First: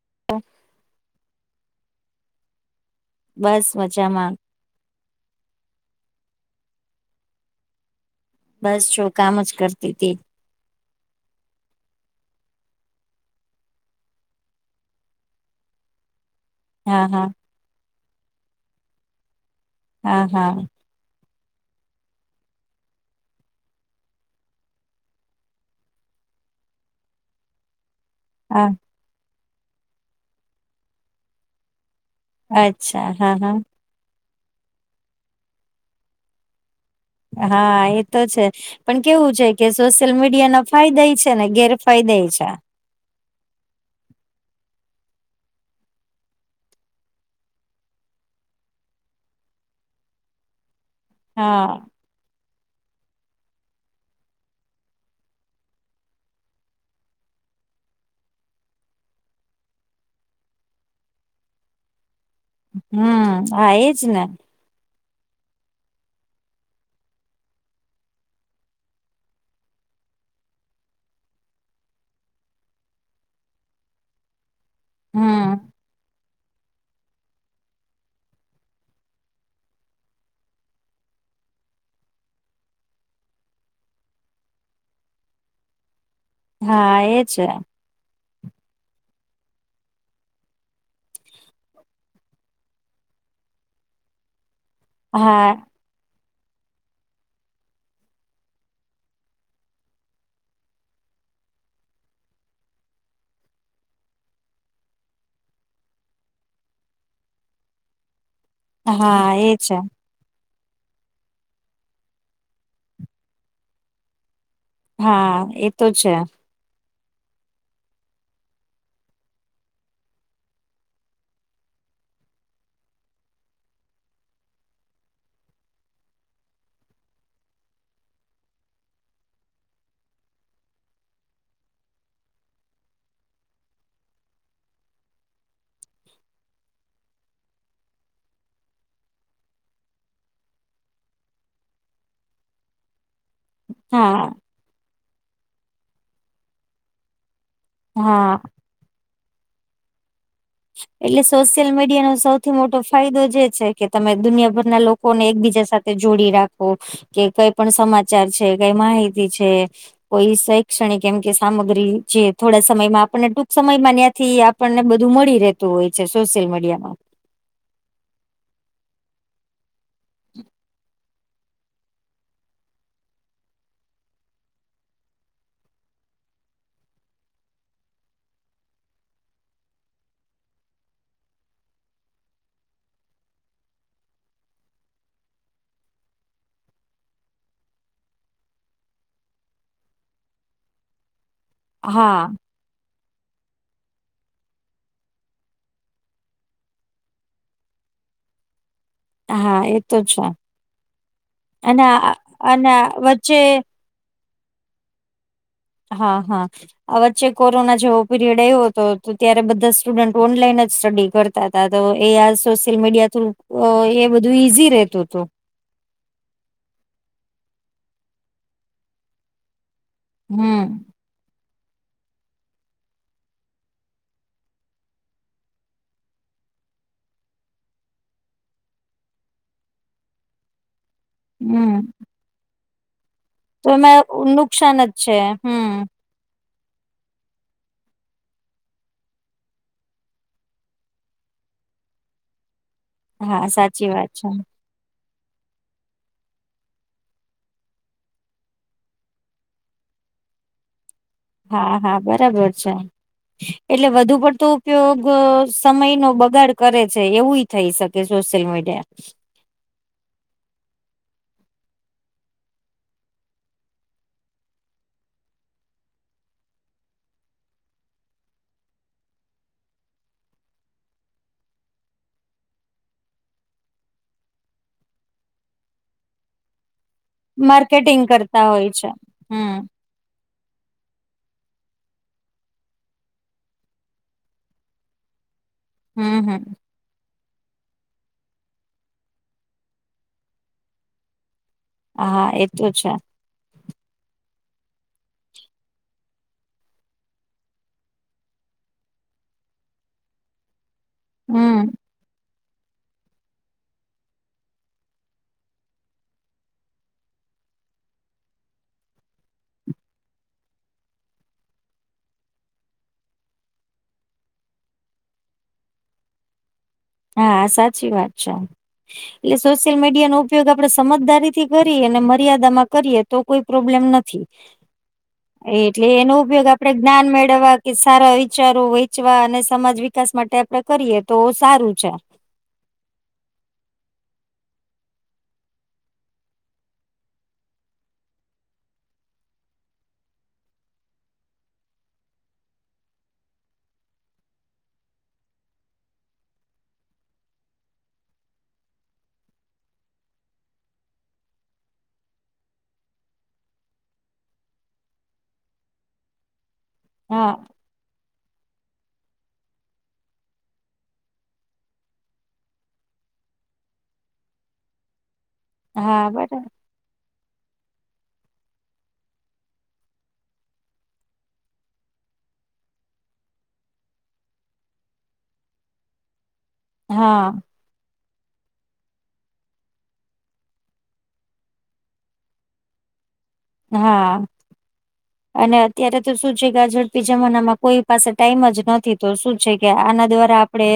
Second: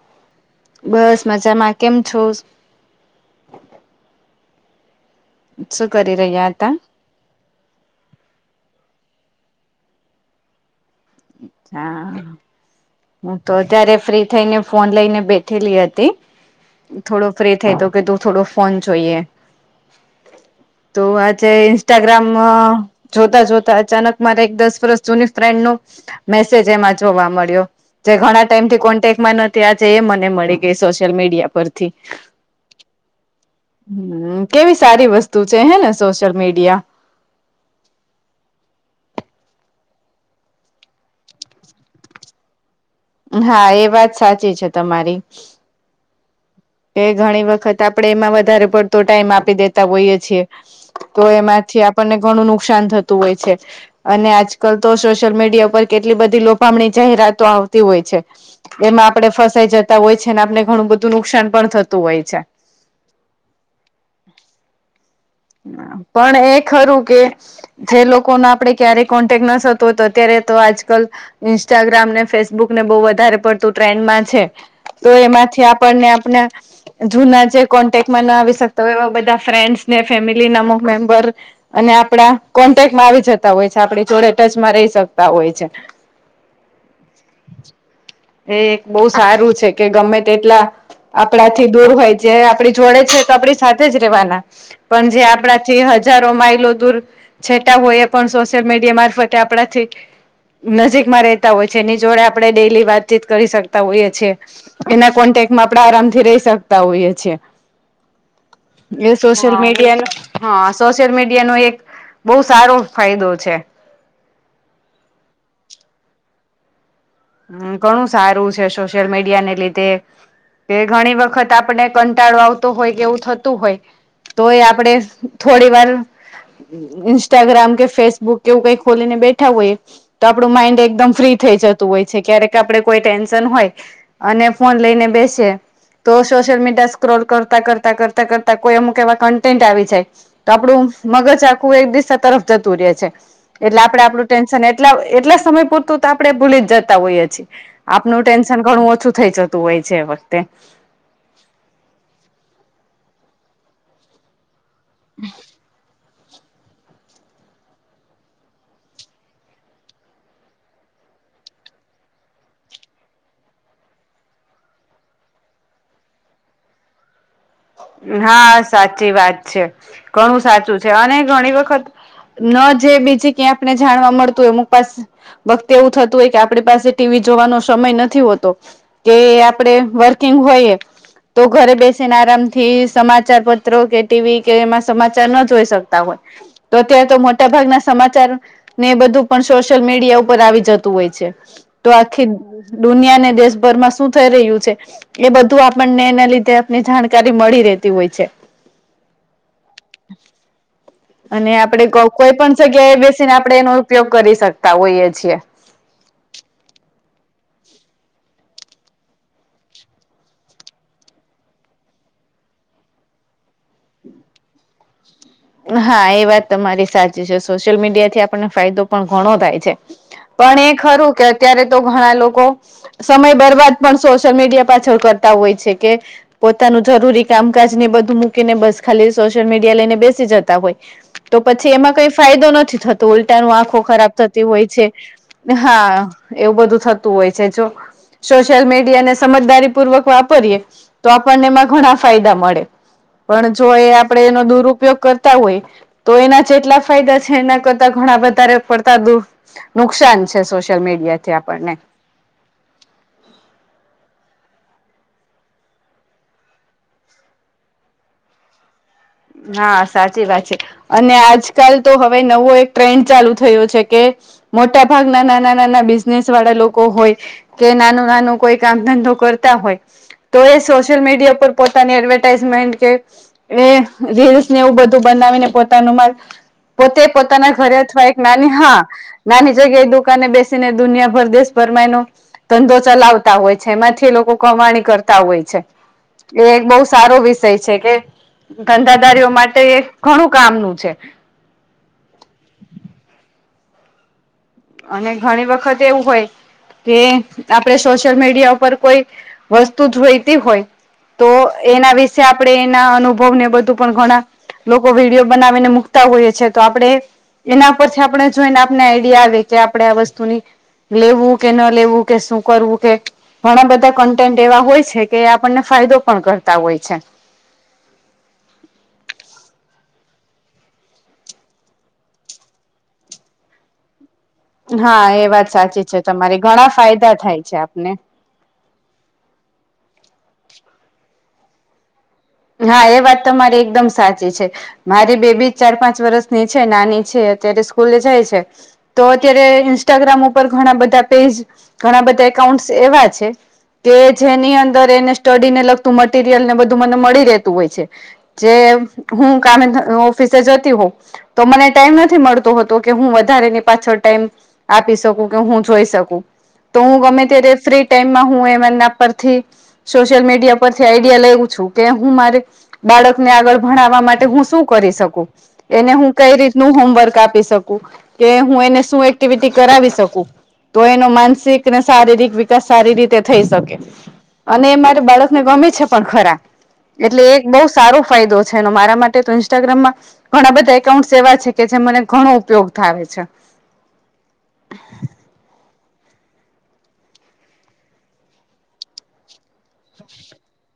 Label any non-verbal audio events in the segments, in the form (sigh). (inaudible) બસ મજામાં કેમ છો? બસ મજામાં. શું કરી રહ્યા હતા? બસ જો કામ જ કરતી હતી. અચ્છા! હું તો અત્યારે ફ્રી થઈને ફોન લઈને બેઠેલી હતી. હા હા થોડુ ફ્રી થઈ તો કે તું થોડો ફોન જોઈએ. હા હા તો આજે ઇન્સ્ટાગ્રામમાં જોતા જોતા અચાનક મારે એક દસ વર્ષ જૂની ફ્રેન્ડ નો મેસેજ એમાં જોવા મળ્યો જે ઘણા હા ટાઈમથી કોન્ટેકમાં ન થી આજે એ મને મળી ગઈ સોશિયલ મીડિયા પરથી અચ્છા હા હા. હમ્મ કેવી સારી વસ્તુ છે હે ને સોશિયલ મીડિયા હા એતો છે. પણ કેવું છે કે સોશિયલ મીડિયા ના ફાયદા એ છે ને ગેરફાયદા એ છે. હા એ વાત સાચી છે તમારી એ ઘણી વખત આપડે એમાં વધારે પડતો ટાઈમ આપી દેતા હોઈએ છીએ. તો હા એમાંથી આપણને ઘણું નુકસાન થતું હોય છે. અને આજકાલ તો સોશિયલ મીડિયા પર કેટલી બધી લોફામની જાહેરાતો આવ તી હોય છે એમાં આપણે ફસાઈ જતા હોય છે ને આપને ઘણું બધું નુકસાન પણ થતું હોય છે. હમ્મ હા એજ ને. હા પણ એ ખરું કે જે લોકોનો આપડે ક્યારે કોન્ટેક્ટ ન થતો હોય તો અત્યારે તો આજકાલ ઇન્સ્ટાગ્રામ ને ફેસબુક ને બહુ વધારે પડતું ટ્રેન્ડમાં છે તો હમ એમાંથી આપણને ને જૂના જે કોન્ટેકમાં ના આવી શકતો હોય એવા બધા ફ્રેન્ડસને ફેમિલીન અમુક મેમ્બર અને આપણા કોન્ટેક્ટમાં આવી જતા હોય છે આપડી જોડે ટચમાં રહી શકતા હોય છે. હા એ છે. એ એક બહુ સારું છે કે ગમે તે એટલા આપણાથી દૂર હોય છે આપડી જોડે છે તો આપડી સાથે જ રેવાના પણ જે હા આપણાથી હજ હજારો માઇલો દૂર છેટા હોય એ પણ સોશિયલ મીડિયા મારફતે આપણાથી નજીકમાં રહેતા હોય છે એની જોડે આપણે ડેલી વાતચીત કરી શકતા હોઈએ છીએ. એના કોન્ટેકમાં આપણે આરામથી રહી શકતા હોઈએ છીએ. એ હા સોશિયલ છે મીડિયા હા સોશિયલ મીડિયા નો એક બહુ સારો ફાયદો છે. હા એતો છે. હમ્મ ઘણું સારું છે સોશિયલ મીડિયા ને રિલેટેડ કે ઘણી વખત આપને કંટાળો આવતો હોય, કે એવું થતું હોય. તો એ આપડે થોડી વાર. ઇસ્ટાગ્રામ કે ફેસબુક કેવું કઈ ખોલીને બેઠા હોય. તો આપણું માઇન્ડ એકદમ ફ્રી થઈ જતું હોય છે. ક્યારેક આપડે કોઈ ટેન્શન હોય. અને ફોન લઈને બેસે. તો સોશિયલ મીડિયા સ્ક્રોલ કરતા કરતા કરતાં કરતા કોઈ અમુક એવા કન્ટેન્ટ આવી જાય. તો આપડું મગજ આખું એક દિશ તરફ જતું રહેે છે. એટલે આપડે હા આપણું ટેન્શન એટલા એટલા સમય પૂરતું તો આપણેે ભૂલી જ જતા હોઈએ છીએ. આપનું હા ટેન્શન ઘણું ઓછું થઇ જતું હોય છે એ વખતે. એટલે સોશિયલ મીડિયાનો સૌથી મોટો ફાયદો જે છે કે તમે દુનિયાભરના લોકો. કોને એકબીજા સાથે જોડી રાખો કે કઈ પણ સમાચાર છે કઈ માહિતી છે. કોઈ શૈક્ષણિક એમ કે સામગ્રી જે થોડા સમયમાં આપણને ટૂંક સમયમાં ત્યાંથી આપણને બધું મળી રહેતું હોય છે સોશિયલ મીડિયા માં હા સાચી વાત છે ઘણું સાચું છે અને ઘણી વખત ન જે બીજી ક્યાં આપને જાણવા મળતું હો એમુ પાસે વક્તે એવું થતું હોય કે આપણી પાસે ટીવી જોવાનો સમય નથી હોતો. કે આપડે વર્કિંગ હોઈયએ તો ઘરે બેસીને આરામ. થી સમાચાર પત્રો કે ટીવી કે એમાં સમાચાર ના જોઈ શકતા હોય. તો અત્યારે તો મોટા ભાગના સમાચાર ને એ બધું પણ સોશિયલ મીડિયા ઉપર આવી જતું હોય છે તો હા આખી દુનિયાને દેશભરમાં શું થઈ રહ્યું છે એ બધું આપણને એના લીધે આપને જાણકાર ત્યા થી મળી રહેતી હોય છે. હા એ તો છે. અને આપણેે આ કોઈ પણ અને આ જગ્યાએ બેસીને વચ્ચે આપણે એનો ઉપયોગ કરી શકતા હોઈએ છીએ. હા હા. આ વચ્ચે કોરોના જેવો પીરિયડ આવ્યો હતો તો ત્યારે બધા સ્ટુડન્ટ ઓનલાઈન જ સ્ટડી કરતા ત તા તો એ આ સોશિયલ મીડિયા થુ એ બધું ઈઝી રેતું હતું. હા એ વાત તમારી સાચી છે સોશિયલ મીડિયા થી આપણને ફાયદો પણ ઘણો થાય છે. પણ એ હમ ખરું કે અત્યારે તો ઘણા લોકો સમય બરબાદ પણ સોશિયલ મીડિયા પાછળ કરતા હોય છે કે પોતાનું જરૂરી કામકાજ ને બધું મૂકીને બસ ખાલી સોશિયલ મીડિયા લઈને બે જે જતા હોય તો પછી હમ એમાં કઈ ફાયદો નથી થતો. તો ઉલટા ન તો આંખો ખરાબ એમાં થતી હોય નુકસાન છે જ હમ હા એવું બધું થતું હોય છે જો સોશિયલ મીડિયાને સમજદારી પૂર્વક વાપરીયએ. તો આપણને એમાં ઘણા ફાયદા મળે હા પણ જો એ સાચી વાત આપડે છે એનો દૂર કરતા હોય તો એના જેટલા ફાયદા છે એના કરતા ઘણા વધારે પડતા દૂર નુકસાન છે સોશિયલ મીડિયાથી હા આપણને હા બરાબર છે. એટલે વધુ પડતો ઉપયોગ સમય નો બગાડ કરે છે એવું થઈ શકે સોશ્યલ મીડિયા હા સાચી વાત છે. અને આજકાલ તો હવે નવો એક ટ્રેન્ડ ચાલુ થયો છે કે મોટા ભાગના નાના નાના બિઝનેસ વાળા લોકો હોય. કે નાનું નાનું કોઈ કામ ધંધો કરતા હોય. તો એ સોશિયલ મીડિયા પર પોતાની એડવર્ટાઈઝમેન્ટ કે એ રીલ્સ ને એવું બધું બનાવીને પોતાનું મા પોતે પોતાના ઘરે માર્કેટિંગ અથવા એક કરતા નાની હોય હા છે નાની હમ જગ્યાએ દુકાને બેસી ને દુનિયા ભર દેશ ભરમાં એનો ધંધો ચલાવતા હોય છે એમાંથી લોકો કમાણી કરતા હોય છે હમ તો હમ એ બહુ સારો વિષય છે કે ધંધાદારીઓ માટે એ ઘણું કામનું છે હા હા એ તો છે અને ઘણી વખત એવું હોય કે આપડ સોશિયલ મીડિયા ઉપર કોઈ વસ્તુ જોઈતી હોય તો હમ એના વિશે આપણે એના અનુભવ ને બધું પણ ઘણા લોકો વિડીયો બનાવીને મુૂકતા હોઈએ છે તો આપણે એના પરથી આપણે જોઈને આપને આઈડિયા આવે કે આપણે આ વસ્તુની લેવું કે ન લેવું કે શું કરવું કે ઘણા બધા કન્ટેન્ટ એવા હોય છે કે એ આપણને ફાયદો પણ કરતા હોય છે હા સાચી વાત છે એટલે સોશિયલ મીડિયા નો ઉપયોગ આપડે સમજદારીથી કરીએ અને મર્યાદામાં કરીએ તો કોઈ પ્રોબ્લેમ નથી હા એ વાત સાચી એટલે છે એનો તમારી ઉપયોગ ઘણા આપડે જ્ઞાન ફાયદા થાય છે મેળવવા કે આપને સારા વિચારો હોય વચવા અને સમાજ વિકાસ માટે આપડે કરીએ તો સારું છે હા એ વાત તમારી એકદમ સાચી છે મારી બેબી ચાર પાંચ વર્ષની છે નાની છે અત્યારે સ્કૂલે જાય છે તો અત્યારે ઇન્સ્ટાગ્રામ ઉપર ઘણા બધા પેજ ઘણા બધા એકાઉન્ટ એવા છે કે જેની અંદર એને સ્ટડીને લગતું મટરિયલ ને બધું મને મળી રહેતું હોય છે જે હું કામે ઓફિસે જોતી હો તો મને ટાઈમ નથી મળતોતો કે હું વધારે ની પાછળ ટાઈમ આપી શકું કે હું જોઈ શકું તો હું ગમે હા ત્યારે ફ્રી સોલ મીડિયા પરથી આઈડિયા લેું છું કે હું મારે બાળક ને આગળ ભણાવવા માટે હું શું કરી શકું એને હા હું કઈ બરાબર રીતનું હોમવર્ક આપી શકું કે હું એને શું એક્ટિવિટી કરાવી શકું તો એનો માનસિક અને શારીરિક વિકાસ સારી રીતે થઈ શકે અને એ મારે બાળકને ગમે છે પણ ખરા એટલે હા એક બહુ સારો ફાયદો છે એનો મારા માટે તો ઇન્સ્ટાગ્રામમાં ઘણા બધા એકાઉન્ટ એવા છે કે જે મને ઘણો ઉપયોગ થાય છે હા અને અત્યારે તો શું છે કે ઝડપી જમાનામાં કોઈ પાસે ટાઈમ જ નથી તો શું છે કે આના દ્વારા આપડે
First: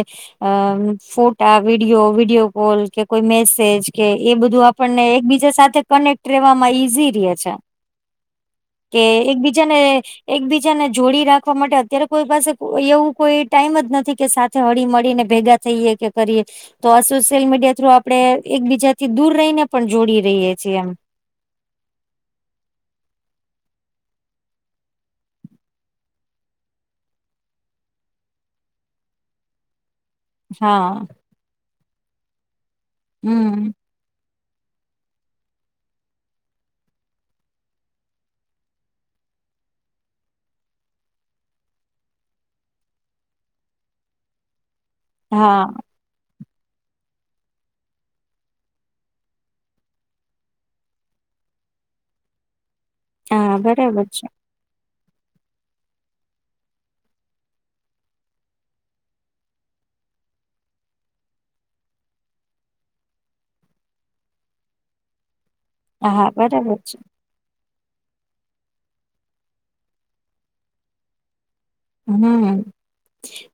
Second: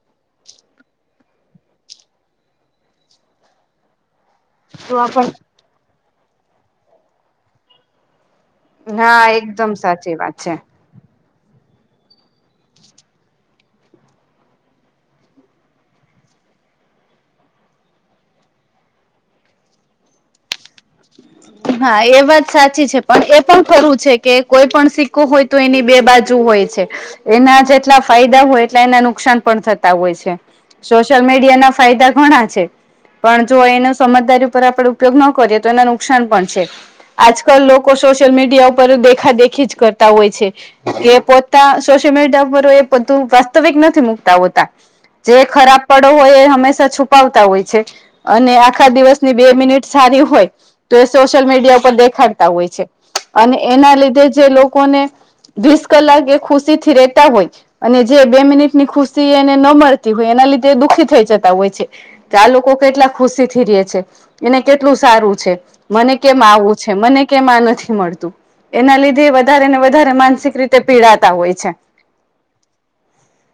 અમ ફોટા વિડીિયો વિડીયો કોલ કે કોઈ મેસેજ કે એ બધું તો આપણને આપણ એકબીજા સાથે કનેક્ટ રેવામાં ઈઝી રે છે કે હા એકદમ એકબીજાને સાચી વાત છે એકબીજાને જોડી રાખવા માટે ત્યારે કોઈ પાસે એવું કોઈ ટાઈમ જ નથી કે સાથે હળી મળીને ભેગા થઈએ કે કરીએ તો આ સોશિયલ મીડિયા થ્રુ આપણે એકબીજાથી દૂર રહીને પણ જોડી રહીએ છીએ એમ હા એ વાત સાચી છે પણ એ પણ ખરું છે કે કોઈ પણ સિક્કો હોય તો એની બે બાજુ હોય છે એના જેટલા ફાયદા હોય એટલા એના નુકસાન પણ થતા હોય છે હા સોશિયલ મીડિયા ના ફાયદા ઘણા છે પણ જો હમ એનો સમજદારી ઉપર આપડ ઉપયોગ ન કરીએ તો એના નુકસાન પણ છે આજકાલ લોકો સોશિયલ મીડિયા ઉપર દેખા દેખી જ કરતા હોય છે એ પોતા સોશિયલ મીડિયા પર એ બધું વાસ્તવિક નથી મુકતા હોતા જે હા ખરાબ પડો હોય એ હંમેશા છુપાવતા હોય છે અને આખા દિવસની બે મિનિટ સારી હોય તો એ સોશિયલ મીડિયા ઉપર દેખાડતા હોય છે અને હા એના બરાબર લીધે છે જે લોકોને વીસ કલાક એ ખુશી થી રેતા હોય અને જે બે મિનિટ ની ખુશી એને ન મળતી હોય એના લીધે દુઃખી થઈ જતા હોય છે કે આ લોકો કેટલા ખુશી થી રે છે એને કેટલું સારું છે મને હા કેમ આવું બરાબર છે મને કેમાં નથી મળતું એના લીધે વધારે ને વધારે માનસિક રીતે પીડાતા હોય છે હમ્મ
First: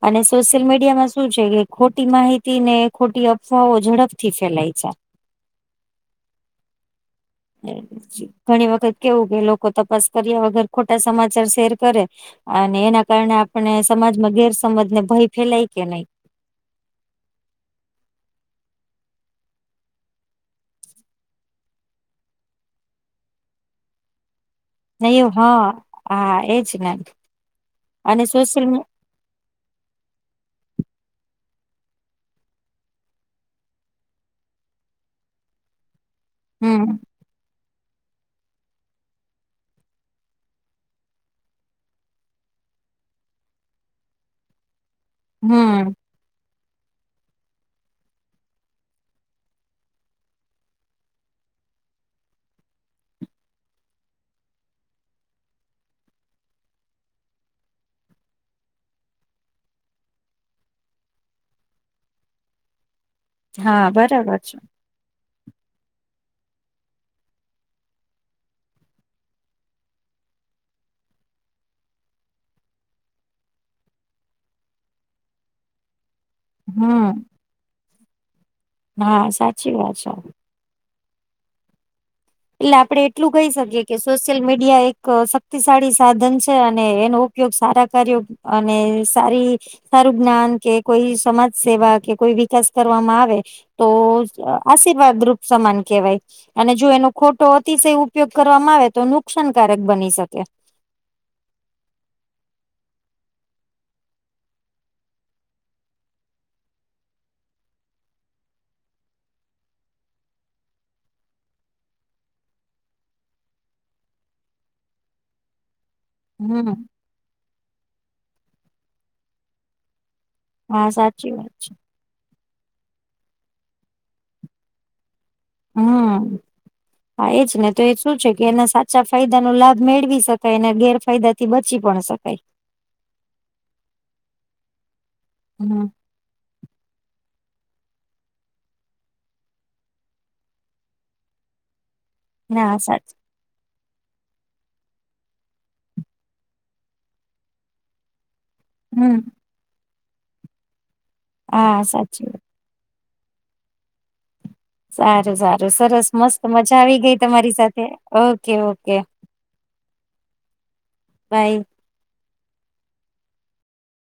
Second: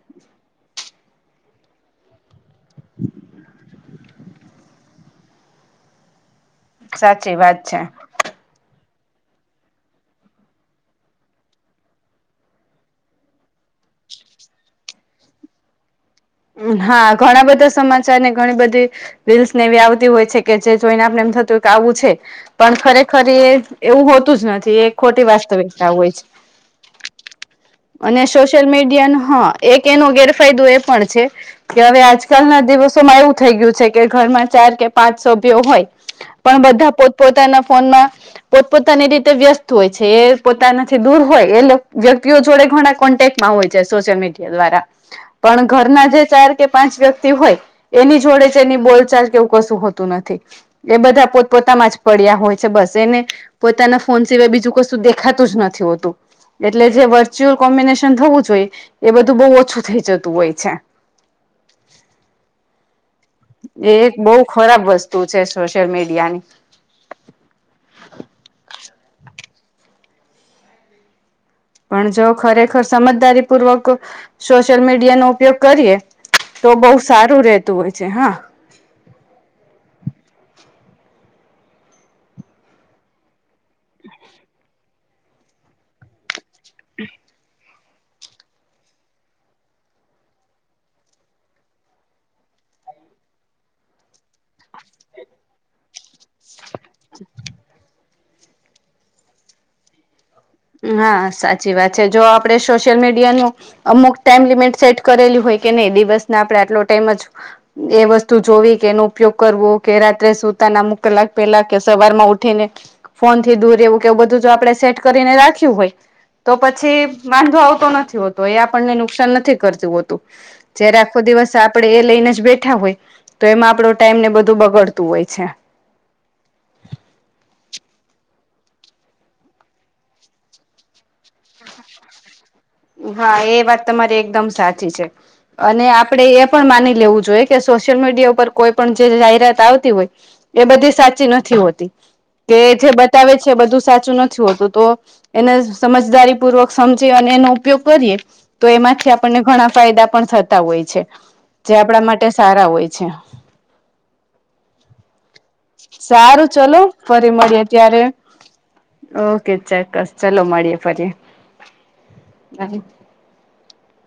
અને સોશિયલ મીડિયામાં શું છે કે ખોટી માહિતી ને ખોટી અફવાઓ ઝડપથી ફેલાય છે સાચી વાત છે ઘણી વખત કેવું કે લોકો તપાસ કર્યા વગર ખોટા સમાચાર શેર કરે અને એના કારણે આપણે સમાજમાં ગેરસમજને ભય ફેલાય કે નહી હા ઘણા બધા સમાચાર ને ઘણી બધી વિલ્સ ને એવી આવતી હોય છે કે જે જોઈને આપણે એમ થતું કે આવું છે પણ ખરેખર એ એવું હોતું જ નથી થી એ નહી ખોટી હા વાસ્તવિકતા હોય છે હા એજ ને અને સોશિયલ મીડિયા ન હા એક એનો ગેરફાયદો એ પણ છે કે હવે આજકાલ ના દિવસોમાં એવું થઈ ગયું છે કે ઘરમાં ચાર કે પાંચ સભ્યો હોય પણ બધા હમ પોતપોતાના ફોનમાં પોતપોતાની રીતે વ્યસ્ત હોય છે એ પોતાનાથી દૂર હોય એ વ્યક્તિઓ જોડે ઘણા કોન્ટેક્ટ માં હોય છે સોશિયલ મીડિયા દ્વારા પણ હમ ઘરના જે ચાર કે પાંચ વ્યક્તિ હોય એની જોડે જ એની બોલચાલ કેવું કશું હોતું નથી એ બધા પોતપોતામાં જ પડ્યા હોય છે બસ એને પોતાના ફોન સિવાય બીજું કશું દેખાતું જ નથી હોતું એટલે જે વર્ચ્યુઅલ કોમ્બિનેશન થવું જોઈએ એ બધું બહુ ઓછું થઇ જતું હોય છે હા એ એક બહુ બરાબર છે ખરાબ વસ્તુ છે સોશિયલ મીડિયાની પણ જો ખરેખર સમજદારી પૂર્વક સોશિયલ મીડિયાનો ઉપયોગ કરીએ તો બહુ હમ સારું રતું હોય છે હા હા સાચી વાત છે એટલે આપડે એટલું કહી શકીએ કે સોશિયલ મીડિયા એક શક્તિશાળી સાધન છે અને એનો ઉપયોગ સારા કર્યો અને સારી સારું જ્ઞાન કે કોઈ સમાજ સેવા કે કોઈ વિકાસ કરવામાં આવે તો આશીર્વાદ રૂપ સમાન કહેવાય અને જો એનું ખોટો અતિશય ઉપયોગ કરવામાં આવે તો નુકસાનકારક બની શકે હા સાચી વાત છે જો આપડે સોશિયલ મીડિયાનું અમુક ટાઈમ લિમિટ સેટ કરેલી હોય કે નહી દિવસ ના આપડણે આટલો ટાઈમ જ એ વસ્તુ જોવી કે એનો ઉપયોગ કરવો કે રાત્રે સુતાનામુક કલાક પહેલા કે સવારમાં ઉઠીને ફોન થી દૂર એવું કે એવ બધું જો આપડ સેટ કરીને રાખ રાખ્યું હોય તો હમ પછી વાંધો આવતો નથી હોતો એ આપણને નુકસાન નથી કરતું હોતું હા જયારે આખો સાચી વાત દિવસ છે આપડે એ લઈને જ બેઠા હોય તો એમાં આપણો ટાઈમ ને બધું બગડતું હોય છે હમ્મ હા એજ ને તો એ શું છે કે એના સાચા ફાયદા ન લાભ મેળવી શકાય એ ગેરફાયદા થી બચી પણ શકાય. હા એ વાત તમારી એકદમ સાચી છે. અને હમ આપ પણે એ પણ માની લેવું જોઈએ કે સોશિયલ મીડિયા ઉપર કોઈ પણ જે જાહેરાત આવતી હોય એ બધી સાચી નથી હોતી, કે ના જે સાચ બતાવે છે એ બધું સાચું નથ થી હોતું, તો એને સમજદારી પૂર્વક સમજી અને એનો ઉપયોગ કરીએ તો એમાંથી હમ આપણને ઘણા ફાયદા પણ થતા હોય છે. જે હા આપણા સાચી માટે સારા હોય છે. સારું-સારું. સરસ, મસ્ત સારું મજા ચલો આવી ગઈ ફરી તમારી મળીએ સાથે. ત્યારે ઓકે-ઓકે. ઓકે ચોક્કસ, ચલો મળીએ ફરી. બાય. (unintelligible)